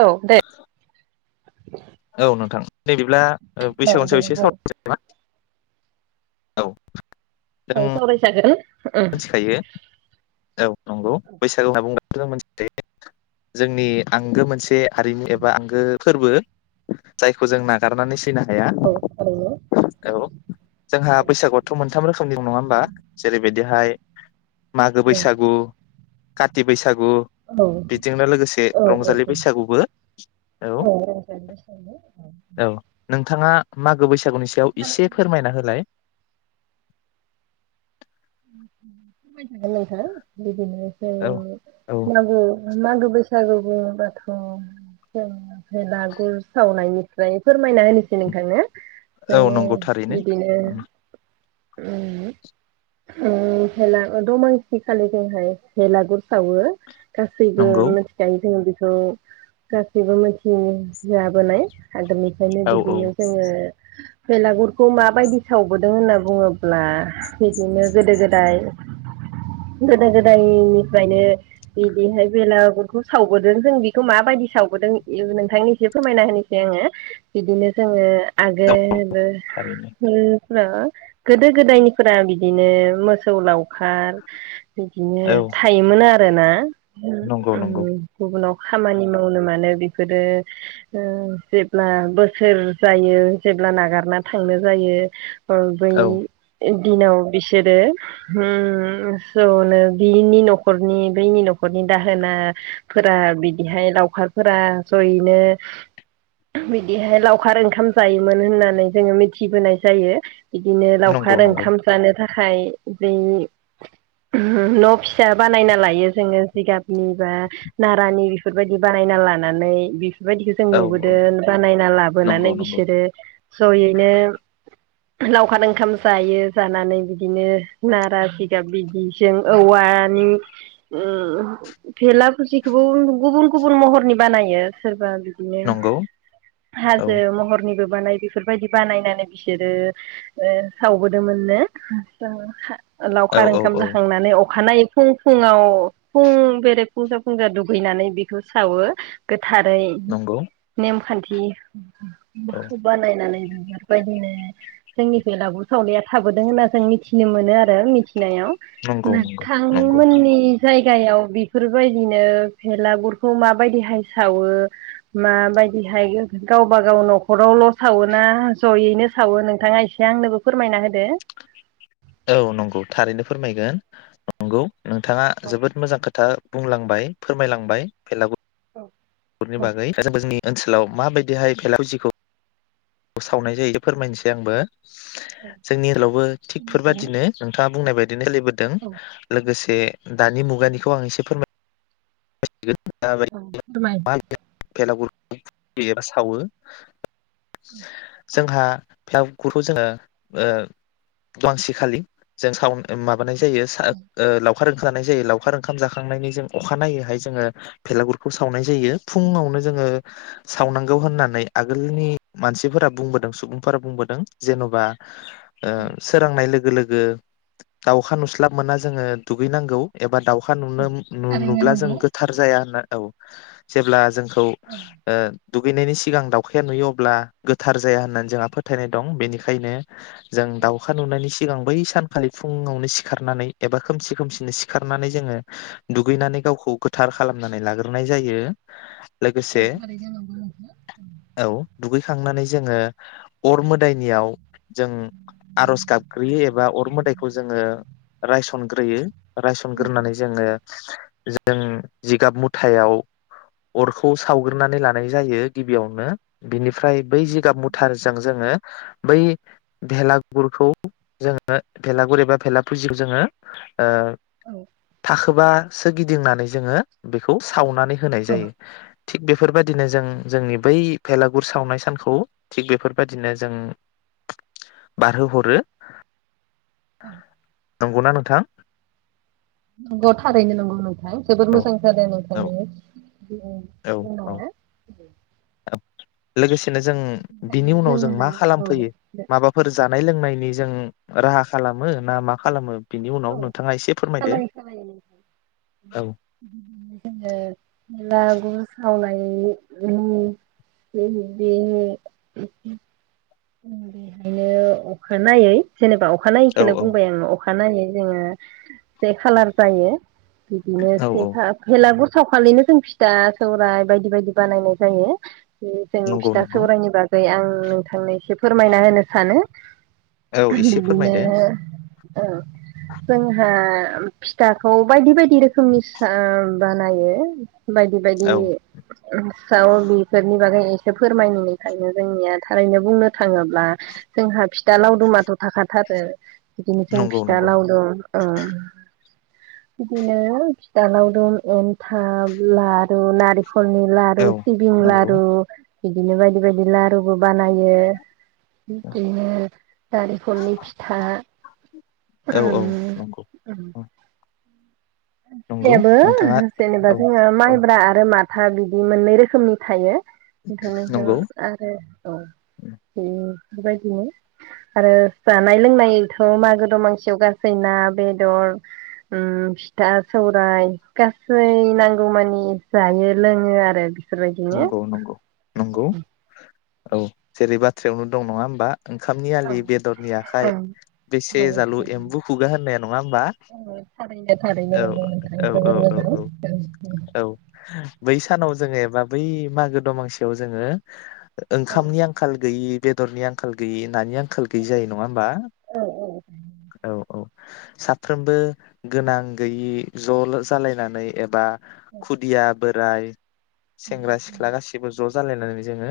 औ दे औ नोंथां [inaudible] ब्ला औ बैसागुनि दे सायाव एसे बुं सावरायसै नामा औ जों औ सावराय जागोन मिथिखायो औ नंगौ बैसागु होनना बुंबा [unintelligible] जोंनि आंगो मोनसे हारिमु एबा आंगो फोरबो जायखौ जों नागारनानै सैनो हा औ थारैनो साया औ जोंहा औ बैसागुआथ मोनथाम रोखोम नङा होमबा जेरैबायदि बेहाय मागो बैसागु काति बैसागु गु औ बिदिंनो लोगोसे औ रंजालि बैसागुबो औ औ नोंथाङा मागो बैसा बैसागुनि सायाव एसे फोरमायना होलाय खा बिदिनोसै औ औ मागो मागो बैसागो सागु बुंबाथ जों बेलागुर सावनायनि ओमफ्राय फोरमायना होनोसै नोंथांनो औ जोङो नंगौ थारैनो बिदिनो उम उम भेला दमानसिखालि जोंहाय भेलागुर सावो गासैबो नंगौ मोनथि खातों जोंङो ओ गासैबो मिथि जाबोनाय हादरनिफ्रायनो औ औ बिदिनो जोंङो बेलागुरखौ माबायदि सावबोदों होनना बुंङोब्ला बिदिनो गोदो गोदाय गोदो गोदायनिफ्रायनो बिदिहाय बेलागुरखौ सावबोदों जों बेखौ माबायदि सावबोदों नोंथांनि एसे फोरमायना होनोसै आंङो बिदिनो जोंङो आगोल [inaudible] उम थारैनो ओ गोदो गोदायनिफोरा बिदिनो बिनो मोसौ लाव खार औ बिदिनो थायोमोन आरोना। नंगौ नंगौ गुबुनाव। खामानि मावनो मानो बेफोरो ओ जेब्ला बोसोर जायो जेब्ला नागारना थांनो जायो। उम बै औ दिनाव बिसोरो उम जनो बिनि नखरनि बैनि नखरनि दाहोना फोरा बिदिहाय लावखारफोरा जयैनो बिदिहाय लावखार ओंखाम जायोमोन होननानै जोङो मिथिबोनाय जायो। बिदिनो नंगौ लावखार नंगौ ओंखाम जानो थाखाय बै न फिसा बानायना लायो जोङो जिगाबनि बा नारानि बेफोरबायदि बानायना लानानै बेबायदिखो जों औ औ नुबोदों बानायनायना नंगौ लाबोनानै नंगौ बिसोरो जयैनो लावखार ओंखाम जायो जानानै बिदिनो नारा सिगाब बिदिजों औवानि भेला फुजखौबो गुबुन गुबुन महरनि बानायो सोरबा बिदिनो नंगौ औ हाजो महरनिबो बानाय बेफोरबायदि बानायनानै बिसोरो सावबोदोंमोननो। थ' औ लावखार औ ओंखाम औ जाखांनानै अखानायै फुं फुुंआव फुं बेरे फुंजा फुंजा दुगैनानै बेखौ सावो‌। थारै नंगौ नेमखान्थि बि औ बानायनानै। बेफोरबायदिनो जोंनि बेलागुर सावनाया थाबोदों होन आरो जों मिथिनो मोनो आरो। नायाव नंगौ नंगौ नंगौ नोंथांमोननि जायग गायाव बेफोरबायदिनो भेलागुरखौ माबायदिहाय सावो माबायदिहाय गावबा गाव नखरावल सावोना जयैनो सावो नोंथाङा एसे आंनोबो फोरमायना होदो। औ नंगौ थारैनो फोरमायगोन नंगौ। नोंथाङा औ जोबोद मोजां खोथा बुंलांबाय फोरमायलांबाय भेलागुर नि औ बागै [unintelligible] ओनसोलाव माबायदिहाय भेलापुजिखौ औ सावनाय जायो फोरमायनोसै आंबो जोंनि ओनसोलावबो थिग औ फोरबायदिनो नोंथाङा बुंनाय बायदिनो सोलिबोदों औ लोगोसे एह दानि मुगानिखौ आं एसे फोरमाय [inaudible] [unintelligible] [unintelligible] औ एबा सावो [inaudible] जोंहा बेलागुरखौ जोङो ओ मानसि खालि जों साव ओ मा माबानाय जायो सा ओ लाव खार जानाय जायो लावखार ओंखाम जाखांनायनि जों अखा नायै हाय जोङो बेेलागुरखौ सावनाय जायो फुङावनो जोङो सावनांगौ होननानै आगोलनि मानसिफोरा बुंबोदों सुबुंफोरा बुंबोदों जेन'बा ओ सोरांनाय लोगो गो लोगो दाउखा नुस्लाब मोना जोङो दुगैनांगौ एबा दाउ खा नुनो मोन नुब्ला जों [unintelligible] औ जेब्ला जों औ ओ दुगैनायनि सिगां दावखाया नुयो अब्ला गोथार जाया होननानै जोंहा फोथायनाय दं बेनिखायनो जों दाउखा नुनायनि सि गां बै सानखालि फुङावनो सिखारनानै एबा खोमसि खोमसिनो सिखारनानै जोङो दुगैनानै गावखौ थार खालामनानै लाग्रोनाय जायो। औ लोगोसे थारैनो नंगौ नोंथां औ दुगैखांनानै जोङो अर मोदायनियाव जों आर'ज गाबग्रोयो एबा अर मोदाइखौ जोङो रायसनग्रोयो रायसनग्रोनानै जोङो जों जिगाब मुथायाव अरखौ खौ सावग्रोनानै लानाय जायो। गिबियावनो बिनि फ्राय बै जिगाब मुथारजों जोङो बै भेलागुरखौ जोङो भेलागुर एबा भेला फुजिखौ जोङो ओ थाखोबा सोरगिदिंनानै जोङो बेखौ सावनानै होनाय जायो थिग बेफोरबायदिनो जों जोंनि बै भेला गुर सावनाय सानखौ थिग बेफोरबायदिनो जों बारहोहरो औ नंगौना नोंथां? नंगौ थारैनो नंगौ नों अ जोबोर औ मोजां जादो औ नोंथांनिया अम [unintelligible] लोगो जों बिनि बेहायनो उनाव जों जोंना मा खालाम औ फैयो जोङो माबाफोर जा नाय लोंनायनि जों राहा खालामो ना मा खालामो बिनि उनाव औ नोंथाङा एसे फोरमायदो खालायो-खालायो औ बिदिनो जोङो भेला गुर सावनायनि अम [unintelligible] अम बेखायनो अखानायै जेनेबा अ औ अखानायैखौनो बुंबाय आङो अ अखानायै जोङो जे खालार जायो बिदिनो औ औ सेखा भेलाबुर सावखालिनो जों फिथा सौरायाइ बायदि-बायदि बानायनाय जायो। बे जों नंगौ फिथा नंगौ सौरायनि बागै आं नोंथांनि जे फोरमायना होनो सानो औ आं एसे बिदिनो फोरमायदो औ जोंहा फिथाखौ बायदि-बायदि रोखोमनि सा बानायो बायदि-बायदि औ ओ सावो बेफोरनि बागै एसे फोरमायनायनिफ्रायनो जोंनिया थारैनो बुंनो थाङोब्ला जोंहा फिथा लावदुमाथ थाखाथार ओ बिदिनो जों नंगौ फिथा नंगौ लावदुम ओ बिदिनो फिथालावदुम एन्थाब लारु नार खर लारु औ सिबिं नंगौ लारु बिदिनो बायदि-बायदि लारुबो बानायो। बिदिनो नारिेंखलनि फिथा औ औ नंगौ ओम नंगौ जेबो नोंथाङा जेनेबा औ जोङो औ माइब्रा आरो माथ हा बिदि मोननै रोखोमनि थायो। बिथांनिसिम नंगौ आरो औ बियो बेफोरबायदिनो आरो जानाय लोंनायथ मागो दमांसियाव गासै ना बेदर अम फि था सौराय गासै नांगौमानि जायो लोङो आरो फोर बायदिनो नंगौ नंगौ नंगौ औ जेरै बाथ्रायावनो दं नङा होमबा? ओंखामनि औ आलि बेदरनि आखाइ औ बेसे जालु एम्बु खुगा होननाया नङा होमबा औ औ औ औ औ औ बै सानाव जोङोबा बै मागो दमांसियाव जोङो ओंखामनि आंखाल गैयि बेदरनि आंखाल गैयि नानि आं आंखाल गैयि जायो नङा होमबा औ औ साफ्रोमबो गोनां गैयि ज लो जालायनानै एबा खुदिया बोराय सेंग्रा सिख्ला गासिबो ज जालायनानै जोङो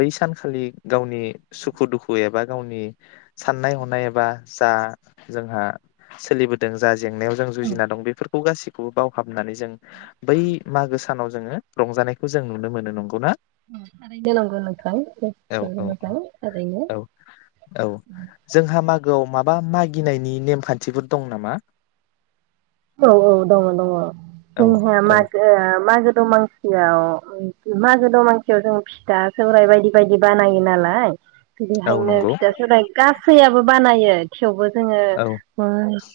बै सानखालि गावनि सुखु दुखु एबा गावनि साननाय हनाय एबा जा जोंहा सोलिबोदों जा जेंनायाव जों जुजिना दं बेफोर खौ गासिखौबो बावहाबनानै जों बै मागो सानाव जोङो रंजानाय खौ जों नुनो मोनो नंगौ ना? औ औ औ [unintelligible] गोआव माबा मागिनायनि नेमखान्थिफोर दं नामा? औ औ दङ दङ औ जोंहा औ मागोआ मागो दमासियाव ओ मागो दमासियाव जों फिथा सौरायाइ बायदि बायदि बानायो नालाय औ बिदिहायनो नंगौ फिथा सौाइ गासैआबो बानायो थेवबो जोंओ औ ओ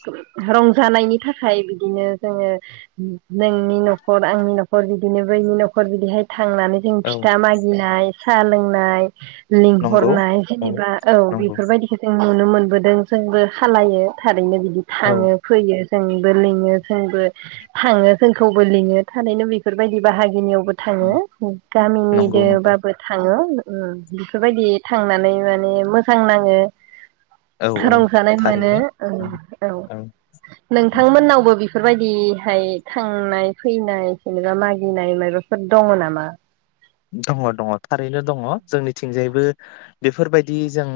गोब रं जानायनि था खा थाखाय बिदिनो जोङो नोंनि नखर आंनि नखर बिदिनो बैनि नखर बिदिहाय थांनानै जों औ फिथा मागिनाय साहा लोंनाय नंगौ लिंहरनाय जेनेबा औ नंगौ बेफोरबायदिखौ जों नुनो मोनबोदों जोंबो खालायो थारैनो बि औ थाङो फैयो जोंबो लिङो जोंबो थाङो जों खौबो लिङो थारैनो बेफोरबायदि बाहागिनियाव बो थाङो गामिनि नंगौ नंगौ दोबाबो थाङो ओम बेफोरबायदि थांनानै माने मोजां नाङो औ औ रंजानाय मोनो थारैनो ओं औ औ थांमोननावबो बेफोरबायदिहाय थांनाय फैनाय जेनेबा मागिनाय मायबाफोर दङ नामा दङ दङ थारैनो दङ जोंनिथिंजायबो बेफोरबायदि जों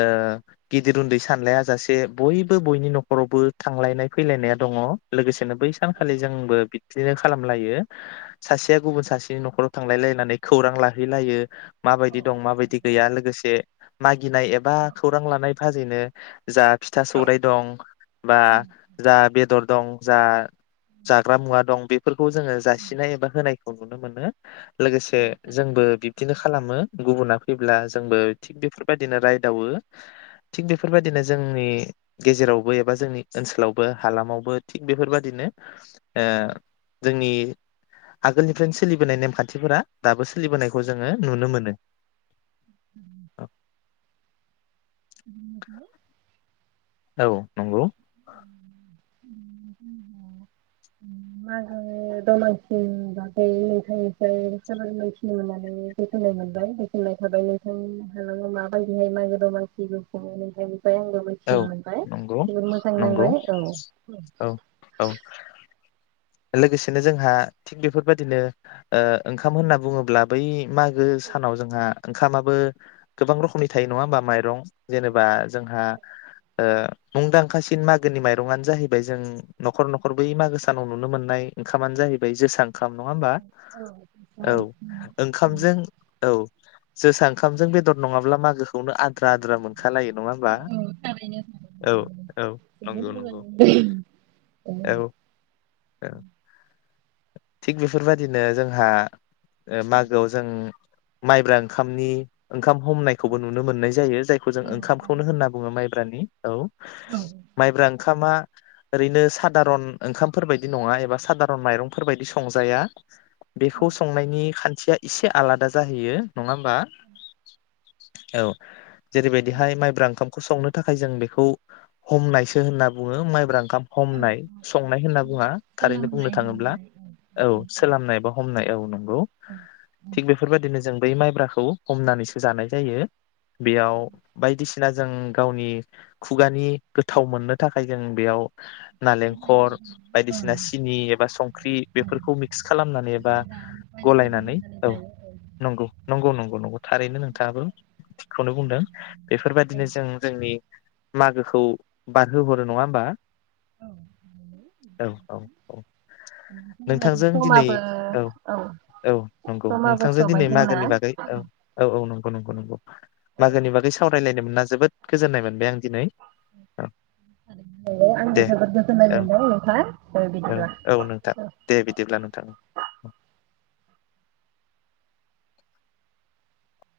ओ गिदिर उन्दै सानलाया जासे बयबो बयनि न'खरावबो थांलायनाय फैलायनाया दङ लोगोसेनो बै सानखालि जोंबो बि बिदिनो खालामलायो सासेया गुबुन सासेनि न'खराव थांलायलाय नानै खौरां लाहैलायो माबायदि दं माबायदि गैया लोगोसे माग गिनाय एबा खौरां लानाय फाजैनो जा फिथा सौरायाइ दं बा जा बेदर दं जा जाग्रा मुवा दं बे फोरखौ जोङो जासिनाय एबा होनाय नुनो मोनो लोगोसे जोंबो बिब्दिनो खालामो गुबुना फैब्ला जोंबो थिग बेफोर बादिनो रायदावो थिग बेफोरबादिनो जोंनि गेजेरावबो एबा जोंनि ओनसोलावबो हालामावबो थिक बेफोरबादिनो ओ जोंनि आगोलनिफ्रायनो सोलिबोनाय नेमखान थिफोरा दाबो सोलिबोनायखौ जोङो नुनो मोनो नोंगौ औ नंगौ मागो दमासिनि बागै नोंथांनिफ्राय मोनथिनि मोननानै गोजोननाय मोनबाय गोजोननाय थाबाय नोंथांनि नोंथाङा माबायदिहाय मागो दमानसिबो खुङो नोंथांनि ओमफ्राय आंबो औ मिथिनो मोनबाय नंगौ जोबोद मोजां नंगौ नांबाय औ औ औ लोगोसेनो जोंहा थिग बेफोरबाददिनो ओ ओंखाम होनना बुङोब्ला बै माग गो सानाव जोंहा ओंखामाबो गोबां रोखोमनि थायो नङा होमबा माइरं जेनेबा जोंहा ओ मुंदांखासिन मागोनि माइरंआनो जाहैबाय जों न'खर न'खर बै मागो सानाव नुनो मोननाय ओंखामानो जाहैबाय जोसा ओंखाम नङा होमबा औ ओंखामजों औ जोसा ओंखामजों बेदर नङाब्ला मागो खौनो आद्रा आद्रा मोनखलायो नङा ओम्बा? औ औ नंगौ नंगौ औ ओ। थिग बेफोरबायदिनो जोंहा ओ मागोआव जों माइब्रा ओंखामनि ओंखाम हमनायखौबो नुनो मोननाय जायो जायखौ जों ओंखामखौनो होनना बुंङो माइब्रानि औ माइब्रा ओंखामा ओरैनो सादारन ओंखामफोरबायदि नङा एबा सादारन माइरं फोरबायदि संजाया। बेखौ संनायनि खान्थिया एसे आलादा जाहैयो नंङा होमबा औ। जेरैबायदिहाय माइब्रा ओंखाम संनो थाखाय जों बेखौ हमनायसो होनना बुंङो माइब्रा ओंखाम हमनाय संनाय होनना बुंङा थारैनो बुंनो थांङोब्ला औ सोलानाय बा हमनाय औ नंगौ थिग बेफोरबायदिनो जों बै माइब्राखौ हमनानैसो जानाय जायो बेयाव बायदिसिना जों गावनि खुगानि गोथाव मोननो थाखाय जों बेयाव नालेंखर बायदिसिना सिनि एबा सं ख्रि बेफोरखौ मिक्स खालामनानै एबा गलायनानै औ नंगौ नंगौ नंगौ नंगौ थारैनो नं गाबु। खौनो बुंदों बेफोरबायदिनो जों जोंनि मागोखौ बारहोहरो नङा ओमबा? औ औ औ। नोंथांजों दिनै समाबो औ औ नंगौ समाबो नोंथांजों सबाय दिनै जोंना मागोनि बागै औ औ औ नंगौ नंगौ नंगौ औ मागोनि बागै सावरायलायनो मोनना जोबोद गोजोननाय मोनबाय आं दिनै। औ दे औ औ [unintelligible] औ नोंथां दे बिदिब्ला नोंथां।